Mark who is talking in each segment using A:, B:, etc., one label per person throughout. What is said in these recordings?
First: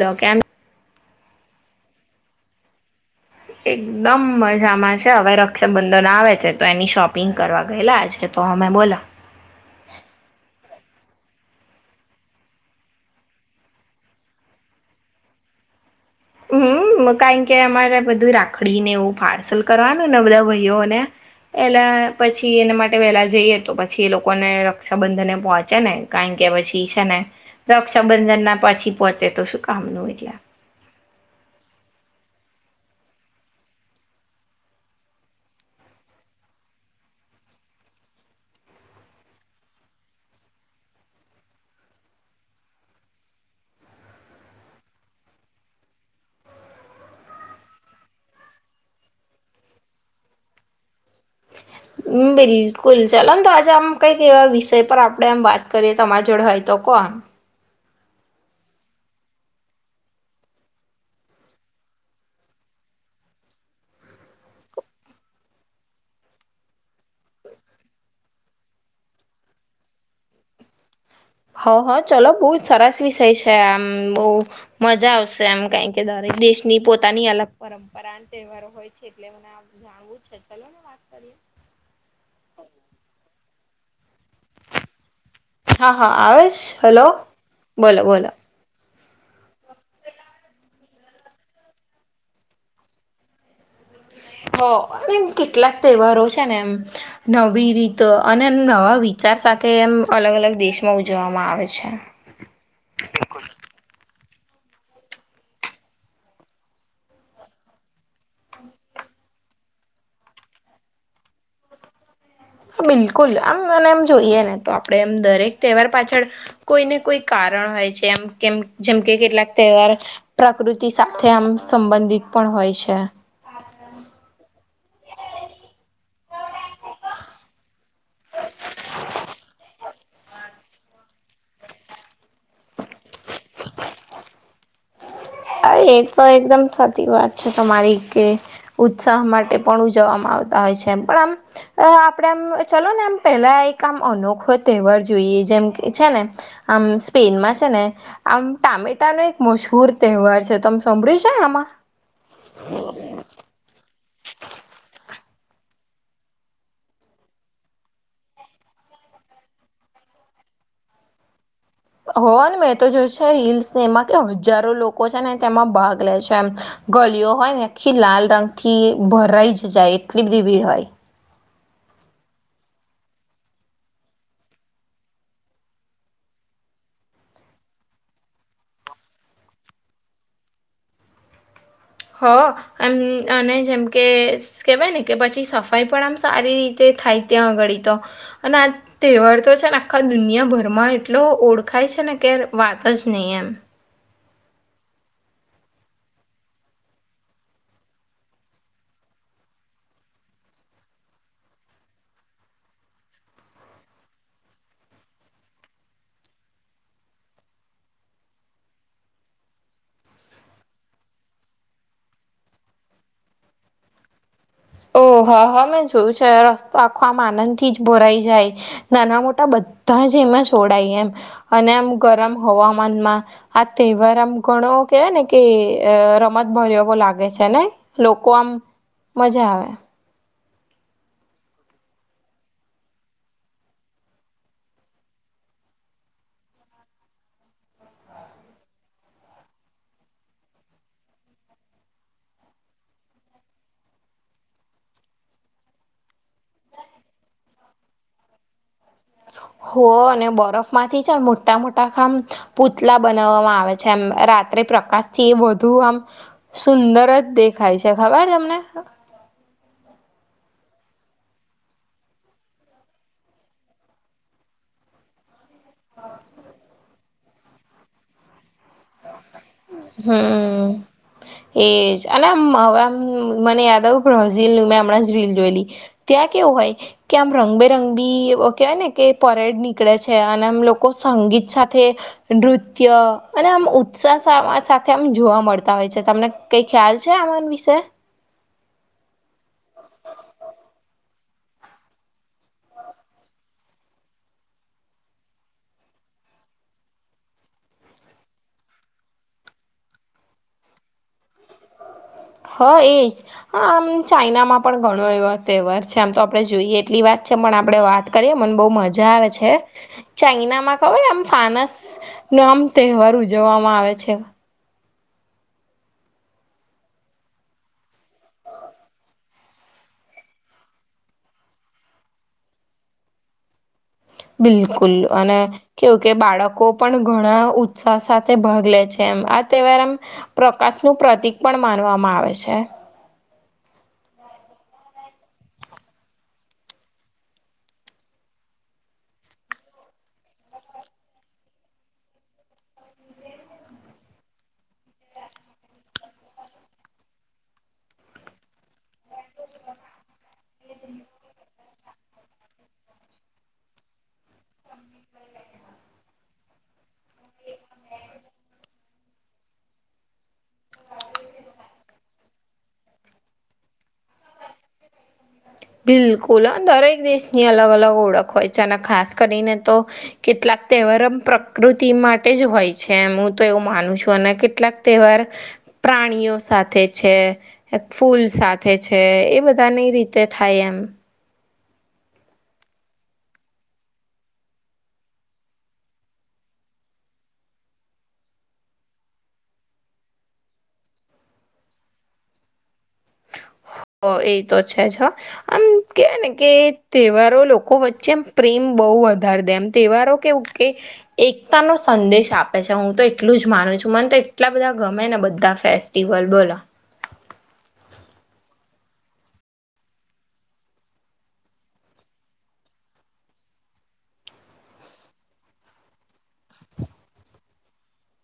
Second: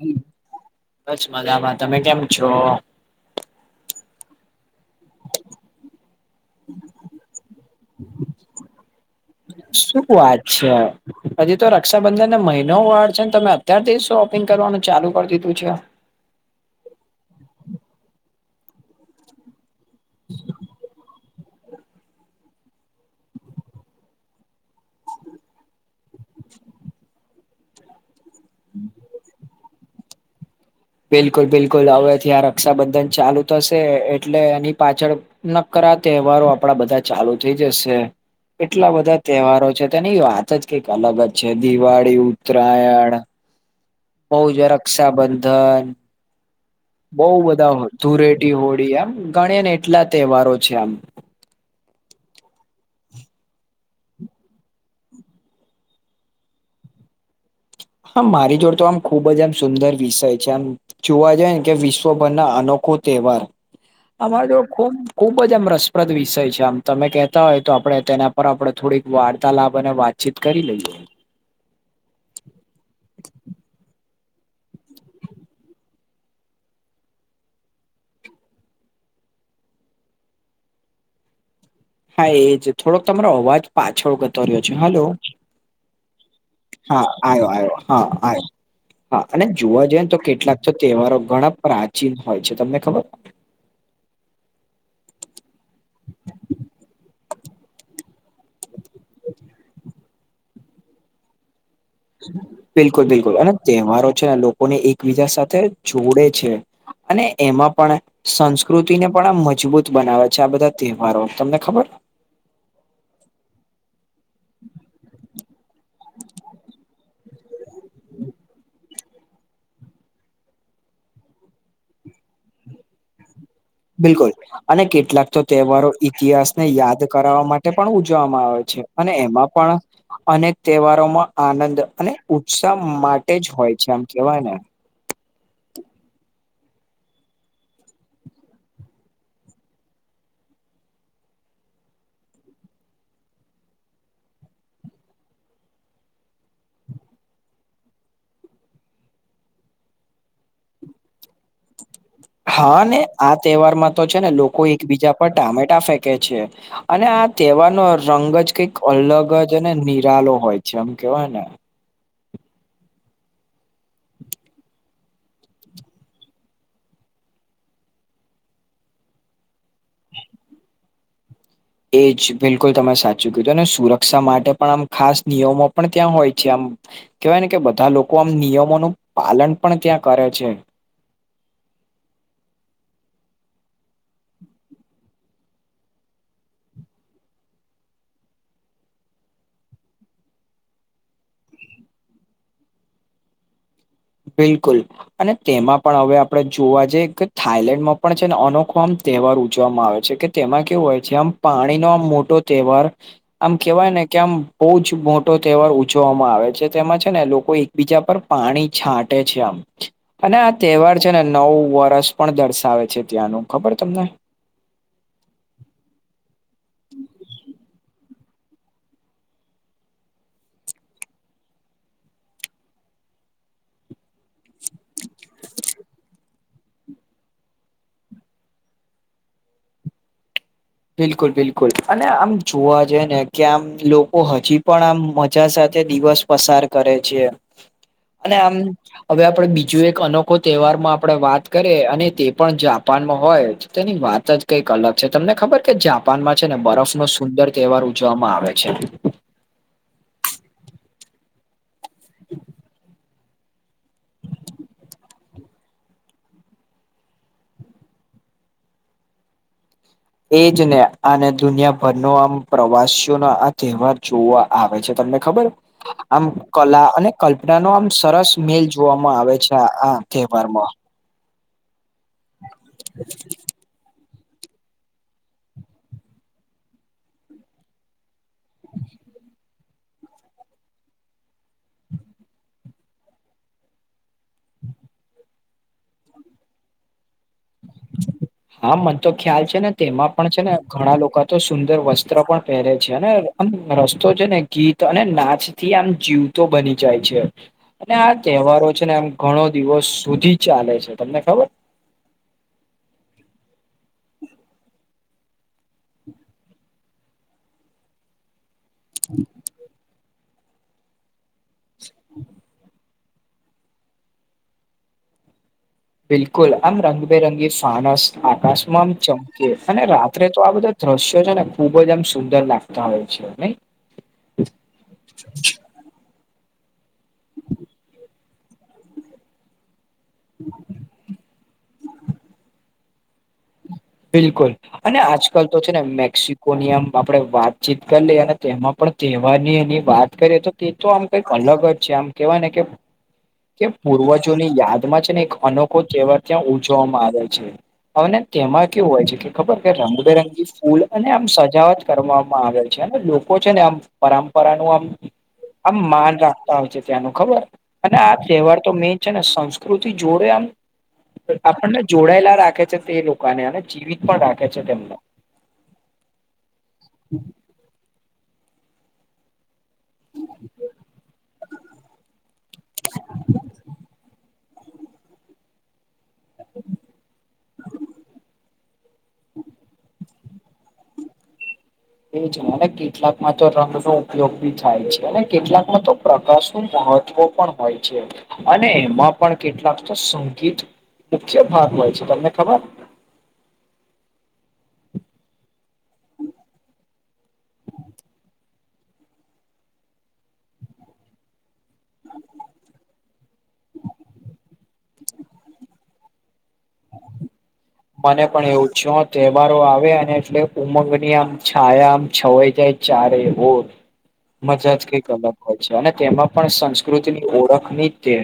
A: Hello કેમ
B: બસ મજામાં. તમે કેમ છો?
A: એકદમ મજામાં છે. હવે રક્ષાબંધન આવે છે તો એની શોપિંગ કરવા ગયેલા આજે તો અમે બોલો.
B: શું વાત છે? હજી તો રક્ષાબંધનને મહિનો વાર છે, ને તમે અત્યારથી જ શોપિંગ કરવાનું ચાલુ કર દીધું છે.
A: હમ્મ. કારણ કે અમારે બધુ રાખડીને એવું પાર્સલ કરવાનું ને બધા ભઈઓને. એટલે પછી એના માટે વહેલાં જઈએ તો પછી એ લોકોને રક્ષાબંધને પહોંચે ને. કારણ કે પછી છે ને, રક્ષાબંધનના પછી પહોંચે તો શું કામ નું એટલે.
B: બિલકુલ-બિલકુલ. હવેથી આ રક્ષાબંધન ચાલુ થશે, એટલે એની પાછળ નક્કરા તહેવારો આપણા બધા ચાલુ થઈ જશે. એટલા બધા તહેવારો છે, તેની વાત જ કંઈક અલગ જ છે. દિવાળી, ઉત્તરાયણ [unintelligible] રક્ષાબંધન બહુ બધા, ધૂળેટી હોળી એમ ગણીએ ને એટલા તહેવારો છે આમ.
A: [inaudible] બિલકુલ. ચાલો ને તો આજ આમ કંઈક એવા વિષય પર આપણે આમ વાત કરીએ તમારી જોડે હોય તો કહો આમ.
B: હા મારી જોડે તો આમ ખુબ જ એમ સુંદર વિષય છે આમ. જોવા જાઈએ ને કે વિશ્વભરના અનોખો તહેવાર. [unintelligible] ખૂબ-ખુબ જ આમ રસપ્રદ વિષય છે આમ. તમે કહેતા હોય તો આપણે તેના પર આપણે થોડીક વાર્તાલાપ અને વાતચીત કરી લઈએ.
A: હા, હા. ચલો બહુ જ સરસ વિષય છે આમ બહુ. મજા આવશે એમ કાંઈ કે દરેક દેશની પોતાની અલગ પરંપરા અને તહેવારો હોય છે. એટલે મને આમ જાણવું છે. ચલોને વાત કરીએ.
B: હા એજ. થોડોક તમારો અવાજ પાછળ ગતો રહ્યો છે. હલો?
A: હા હા આવે છે હલો
B: હા આયો-આયો,
A: બોલો
B: હા
A: બોલો
B: આયો. હા. અને જોવા જઈએ ને તો કેટલાક તો તહેવારો ઘણાં પ્રાચીન હોય છે. તમને ખબર?
A: હા. અને એમ કેટલાક તહેવારો છે ને એમ નવી રીતો અને નવા વિચાર સાથે એમ અલગ-અલગ દેશમાં ઉજવવામાં આવે છે.
B: બિલકુલ-બિલકુલ. અને તહેવારો છે એ લોકોને એકબીજા સાથે જોડે છે. અને એમાં પણ સંસ્કૃતિને પણ આમ મજબૂત બનાવે છે આ બધા તહેવારો. તમને ખબર?
A: બિલકુલ આમ મને એમ જોઈએ ને તો આપણે એમ દરેક તહેવાર પાછળ કોઈને કોઈક કારણ હોય છે, એમ કેમ જેમકે કેટલાક તહેવાર પ્રકૃતિ સાથે આમ સંબંધિત પણ હોય છે.
B: બિલકુલ. અને કેટલાક તો તહેવારો ઇતિહાસને યાદ કરાવવા માટે પણ ઉજવવામાં આવે છે, અને એમાં પણ આપને તહેવારોમાં આનંદ અને ઉત્સાહ માટે જ હોય છે, આમ કેવાય ને
A: અ એતો એકદમ સાચી વાત છે, તમારી કે ઉત્સાહ માટે પણ ઉજવવામાં આવતા હોય છે, એમ પણ આમ અ આપડે આમ ચલોને આમ પેહલા એક આમ અનોખો તેહવાર જોઈએ જેમ કે છે, ને આમ સ્પેનમાં છે, ને આમ ટામેટા નો એક મશહુર તહેવાર છે, તમ સાંભળ્યું છે, આમાં?
B: હા ને આ તહેવારમાં તો છે, ને લોકો એકબીજા પર ટામેટા ફેંકે છે. અને આ તહેવારનો રંગ જ કઈક અલગ જ ન નિરાલો હોય છે, આમ કેવાય ને
A: હો ને મેં તો જોય છે રીલ્સને એમાં કે હજારો લો કો છે, ને તેમાં ભાગ લે છે, એમ ગલીઓ હોય ને આખી લાલ રંગથી ભરાઈ જાય એટલી બધી ભીડ હોય
B: એ જ બિલકુલ તમે સાચું કીધુ અને સુરક્ષા માટે પણ આમ ખાસ નિયમો પણ ત્યાં હોય છે, આમ કેવાય ને કે બધા લોકો આમ નિયમોનું પાલન પણ ત્યાં કરે છે.
A: હ અન અને જેમ કે કેવાયને કે પછી સફાઈ પણ આમ સારી રીતે થાય ત્યાં આગળી તો અને આ તેહવાર તો છે, ને આખા દુનિયાભરમાં એટલો ઓળખાય છે, ને કે વાત જ નહીં એમ
B: બિલકુલ. અને તેમાં પણ અવે આપણે જોવા જઈએ કે થાઈલેન્ડમાં પણ છે, ને અનોખો આમ તહેવાર ઉજવામાં આવે છે, કે તેમાં કેવું હોય છે, આમ પાણીનો આમ મોટો તહેવાર આમ કેવાય ને કે આમ બૌજ મોટો તહેવાર ઉજવામાં આવે છે, તેમાં છે, ને લોકો એ બીજા પર પાણી છાંટે છે, આમ અને આ તહેવાર છે, ને નવુ વરષ પણ દર્શાવે છે, ત્યાંનું ખબર તમને?
A: ઓ હા હા મેં જોયું છે, રસ્તો આખો આમ આનંદ થી જ ભરાઈ જાય નાના મોટા બધા જ એમાં છોડાય એમ અને આમ ગરમ હવામાનમાં આ તેહવાર આમ ઘણો કેવાય ને કે રમત ભર્યો એવો લાગે છે, ને? લોકો આમ મજા આવે
B: બિલકુલ બિલકુલ અને આમ જોવા જએ ને કે આમ લોકો હજી પણ આમ મજા સાથે દિવસ પસાર કરે છે, અને આમ અવે આપડે બીજું એક અનોખો તહેવારમાં આપડે વાત કરીએ અને તે પણ જાપાનમાં હોય તેની વાત જ કંઈક અલગ છે?, તમને ખબર? કે જાપાનમાં છે, ને બરફનો સુંદર તહેવાર ઉજવામાં આવે છે.
A: હો અને બરફમાંથી છે, મોટા મોટા ખામ પૂતલા બનાવવામાં આવે છે, આમ રાત્રે પ્રકાશથી વધુ આમ સુંદર જ દેખાય છે, ખબર તમને?
B: એ જ ને અને દુનિયાભરનો આમ પ્રવાસીઓનો આ તહેવાર જોવા આવે છે, તમને ખબર આમ કલા અને કલ્પનાનો આમ સરસ મેલ જોવામાં આવે છે, આ તહેવારમાં
A: હમ એજ અને આમ હવે આમ મને યાદ આવ [unintelligible] હમણાં જ રીલ જોયેલી ત્યાં કેવું હોય કે આમ રંગબેરંગબી કેહેવાય ને કે પરેડ નીકળે છે, અને આમ લોકો સંગીત સાથે નૃત્ય અને આમ ઉત્સા સાથે આમ જોવા મળતા હોય છે, તમને કઈ ખ્યાલ છે, આમાન વિશે?
B: હા, મન તો ખ્યાલ છે ને, તેમાં પણ છેને ઘણા લોકો તો સુંદર વસ્ત્ર પણ પહેરે છે, અને આમ રસ્તો છે ને, ગીત અને નાચથી આમ જીવતો બની જાય છે. અને આ તહેવારો છે ને, આમ ઘણો દિવસ સુધી ચાલે છે, તમને ખબર?
A: હ, એજ આમ ચાઈનામાં પણ ઘણો એવો તહેવાર છે, આમ તો આપણે જોઈએ એટલી વા પણ આપડે વાત કરીએ, મન બવ મજા આવે છે, ચાઈનામાં ખબર આમ ફાનસનો આમ તહેવાર ઉજવવામાં આવે છે.
B: બિલકુલ, આમ રંગબેરંગી ફાણસ આકાશમાં આમ ચમકી અને રાત્રે તો આ બધા દ્રશ્યો છે ને, ખુબ જ આમ સુંદર લાગતા હોય છે ને.
A: બિલકુલ, અને કેવું કે બાળકો પણ ઘણા ઉત્સાહ સાથે છે, એમ આ તહેવાર એમ પ્રકાશનુંું પ્રતિક પણ માનવામાં આવે છે.
B: બિલકુલ, અને આજકાલ તો છે ને, મેક્સિકોનીયમ આપણે વાતચીત કરી લઈએ, અને તેમાં પણ તેહેવાની એની વાત કરીએ, તો તે તો આમ જ છે, આમ કેવાય ને કે. કે પૂર્વજોની યાદમાં છે ને, એક અનોખો તહેવાર ત્યાં ઉજવવામાં આવે છે. અન કેમ કેવું હોય છે કે, ખબર કે રંગબેરંગી ફૂલ અને આમ સજાવટ કરવામાં આવે છે, અને લોકો છે ને, આમ પરંપરા નું આમ આમ માન રાખતા હોય છે, ત્યાંનું ખબર અને આ તહેવાર તો મેન છે ને, સંસ્કૃતિ જોડે આમ આપણને જોડાયેલા રાખે છે, તે લોકોને અને જીવિત પણ રાખે છે તેમને.
A: બિલકુલ, દરેક દેશની અલગ અલગ ઓળખ હોય છે, અને ખાસ કરીને તો કેટલાક તહેવાર આમ પ્રકૃતિ માટે જ હોય છે, હું તો એવું માનું છું, અને કેટલાક તહેવાર પ્રાણીઓ સાથે છે, ફૂલ સાથે છે, એ બધાની રીતે તેથાયમ [unintelligible]
B: એ જ કેટલાકમાં તો રંગ નો ઉપયોગ બી થાય છે, અને કેટલાકમાં તો પ્રકા ન મહત્વ પણ હોય છે, અને એમાં પણ કેટલાક તો સંગીત મુખ્ય ભાગ હોય છે, તમને ખબર.
A: હ. આમ કેવાય ને કે, તહેવારો લોકો વચ્ચે એમ પ્રેમ બહુ વધારે દે, એમ તહેવારો ઉકે ઉગકે. એકતા નો સંદેશ આપે છે, હું તો એટલું જ માનું છું, મને તો એટલા બધા ગમે ને, બધા ફેસ ટિવલ બોલા.
B: મને પણ એવું છે, તહેવારો આવે, અને એટલે ઉમંગની આમ છાયા આમ છવાઈ જાય. ચારે વોટ. જ કંઈક અલગ હોય છે, અને તેમાં પણ ઓળખની તે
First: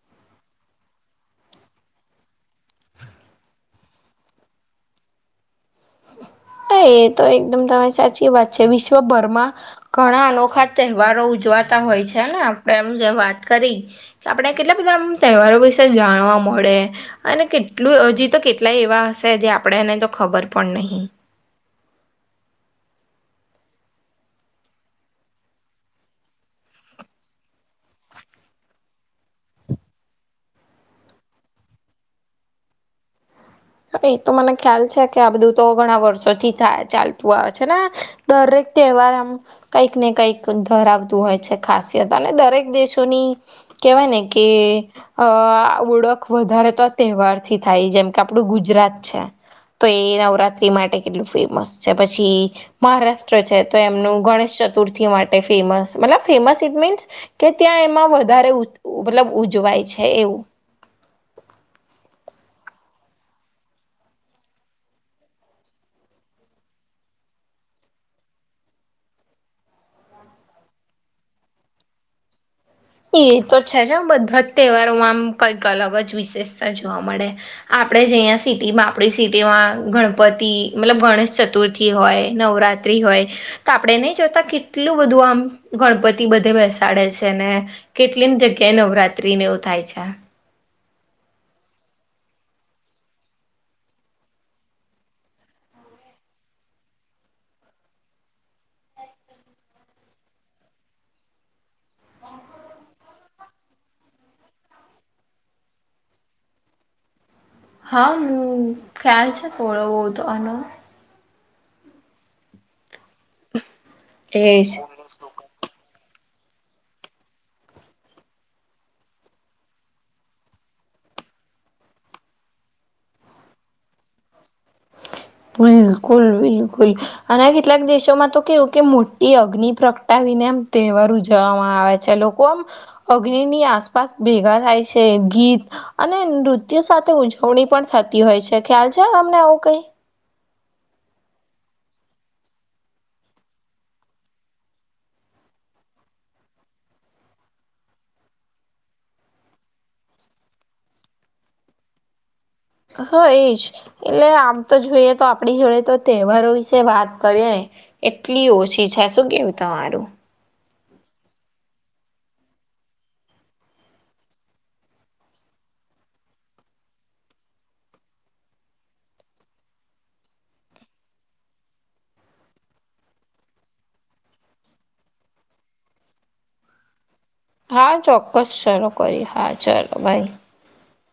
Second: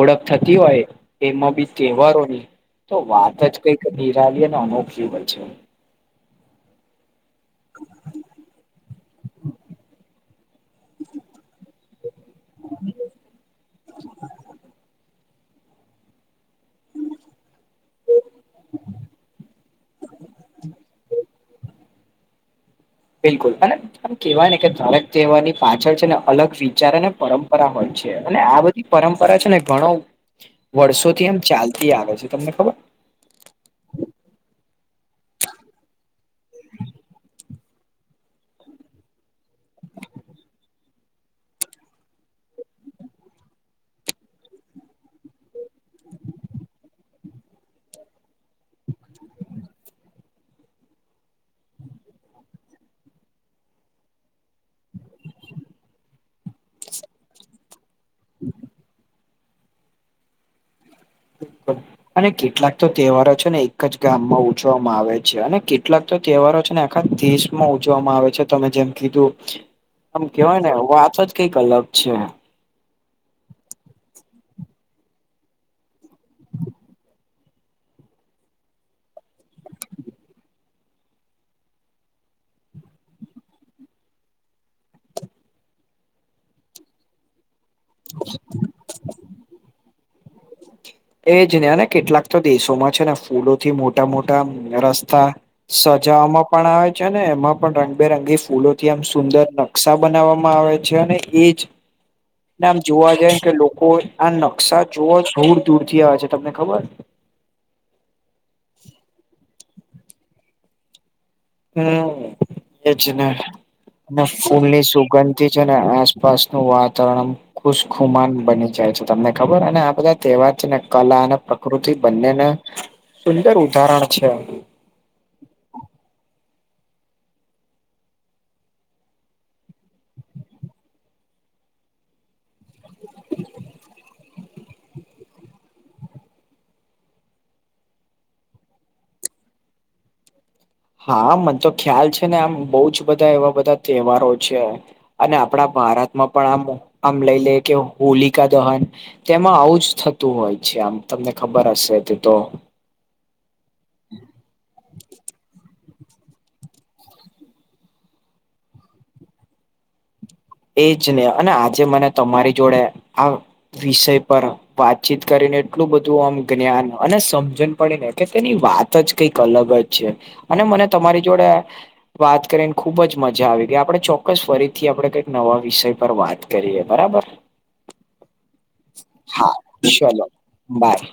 B: ઓળખ થતી હોય, એમાં બી તહેવારોની તો વાત જ. કઈક નિરાલીએ ને, અનોખી હોય છે.
A: હા, એ તો એકદમ સાચી વાત છે. ઘણા અનોખા તહેવારો ઉજવાતા હોય છેને, આપણે એમ જે વાત કરી. આપણે કેટલા બધા તહેવારો વિશે જાણવા મળે. અને કેટલું હજી તો કેટલાય એવા હશે, જે આપણે એને તો ખબર પણ નહીં.
B: બિલકુલ હ. આમ કેવાય ને કે, ધારક તહેવારની પાછળ છે ને, અલગ વિચાર અને પરંપરા હોય છે, અને આ બધું પરંપરા છે ને, ઘણો વર્ષોથી એમ ચાલતી આવે છે, તમને ખબર.
A: એ તો મને ખ્યાલ છે કે, આ બધું તો ઘણા વર્ષોથી થાય ચાલતું આવે છે ને. દરેક તહેવાર આમ કંઈક ને કઈક ધરાવતું હોય છે ખાસિયત અને દરેક દેશોની કેવાય ને કે અહ ઓળખ વધારે તો આ તહેવાર થી થાય જેમ કે આ પણું ગુજરાત છે તો એ નવરાત્રી માટે કેટલું ફેમસ છે પછી મહારાષ્ટ્ર છે તો એમનું ગણેશ ચતુર્થી માટે ફેમસ મતલબ ફેમસ ઇટ મીન્સ કે ત્યાં એમાં વધારે ઉ મતલબ ઉજવાય છે એવું.
B: અને કેટલાક તો તહેવારો છે ને એક જ ગામમાં ઉજવવામાં આવે છે અને કેટલાક તો તહેવારો છે ને આખા દેશમાં ઉજવવામાં આવે છે તમે જેમ કીધું આમ કેવાય ને વાતો જ કઈક અલગ છે.
A: એ તો છે જ બધા જ તહેવારોમાં આમ કંઈક અલગ જ વિશેષતા જોવા મળે. આપડે જે અહીંયા સિટીમાં આપડી સિટીમાં ગણપતિ મતલબ ગણેશ ચતુર્થી હોય નવરા ત્રી હોય. તો આપડે નહી જોતા કેટલું બધું આમ ગણપતિ બધે બેસાડે છે ને કેટલી ને જગ્યાએ નવરાત્રીને એવું થાય છે.
B: એ જ ને ને કેટલાક તો દેશોમાં છે ને ફૂલોથી મોટા મોટા રસ્તા સજાવામાં પણ આવે છે ને એમાં પણ રંગબેરંગી ફૂલો થી આમ સુંદર ન ક્ષા બનાવવામાં આવે છે અને એ જ ને આમ જોવા જાય કે લોકો આ નકશા જોવા દૂર દૂર થી આવે છે તમને ખબર
A: હા ખ્યાલ છે થોડો બોહોત આનો.
B: હમ્મ એજ ને. ને
A: એજ
B: ફૂલની સુગંધ તે છે એને એસપાસનું વાતવરણ ખુશખુમાન બની જાય છે તમને ખબર અને આ બધા તહેવાર છે ને કલા અને પ્ર કૃતિ બંનેને સુંદર ઉદાહરણ છે.
A: [unintelligible] બિલકુલ બિલકુલ અને કેટલાક દેશોમાં તો કેવું કે મોટી અગ્નિ પ્રગટાવીને એમ તહેવાર ઉજવવામાં આવે છે લોકો આમ અગ્નિની આસપાસ ભેગા થાય છે ગીત અને નૃત્ય સાથે ઉજવણી પણ થતી હોય છે ખ્યાલ છે તમને આવું કઈ?
B: હા મને તો ખ્યાલ છે ને આમ બહુજ બધા એવા બધા તહેવારો છે. અને આપડા ભારતમાં પણ આમ આમ લઈ લે કે હોલિકા દહન તેમાં આવું જ થતું હોય છે આમ તમને ખબર હશે તે તો
A: હા એજ. એટલે આમ તો જોઈએ તો આપડી જોડે તો તહેવારો વિશે વાત કરીએ ને એટલી ઓછી છે શું કેવું તમારું?
B: એજ ને અને આજે મને તમારી જોડે આ વિષય પર વાતચીત કરીને એટલું બધું આમ જ્ઞાન અને સમજણ પડી ને કે તેની વાત જ કંઈક અલગ જ છે અને મને તમારી જોડે વાત કરીને ખુબ જ મજા આવી ગઈ આપડે ચોક્કસ ફરીથી આપડે કઈ નવા વિષય પર વાત કરીએ બરાબર?
A: હા, ચોક્કસ ચાલો કરીએ હા ચાલો બાય.
B: બાય.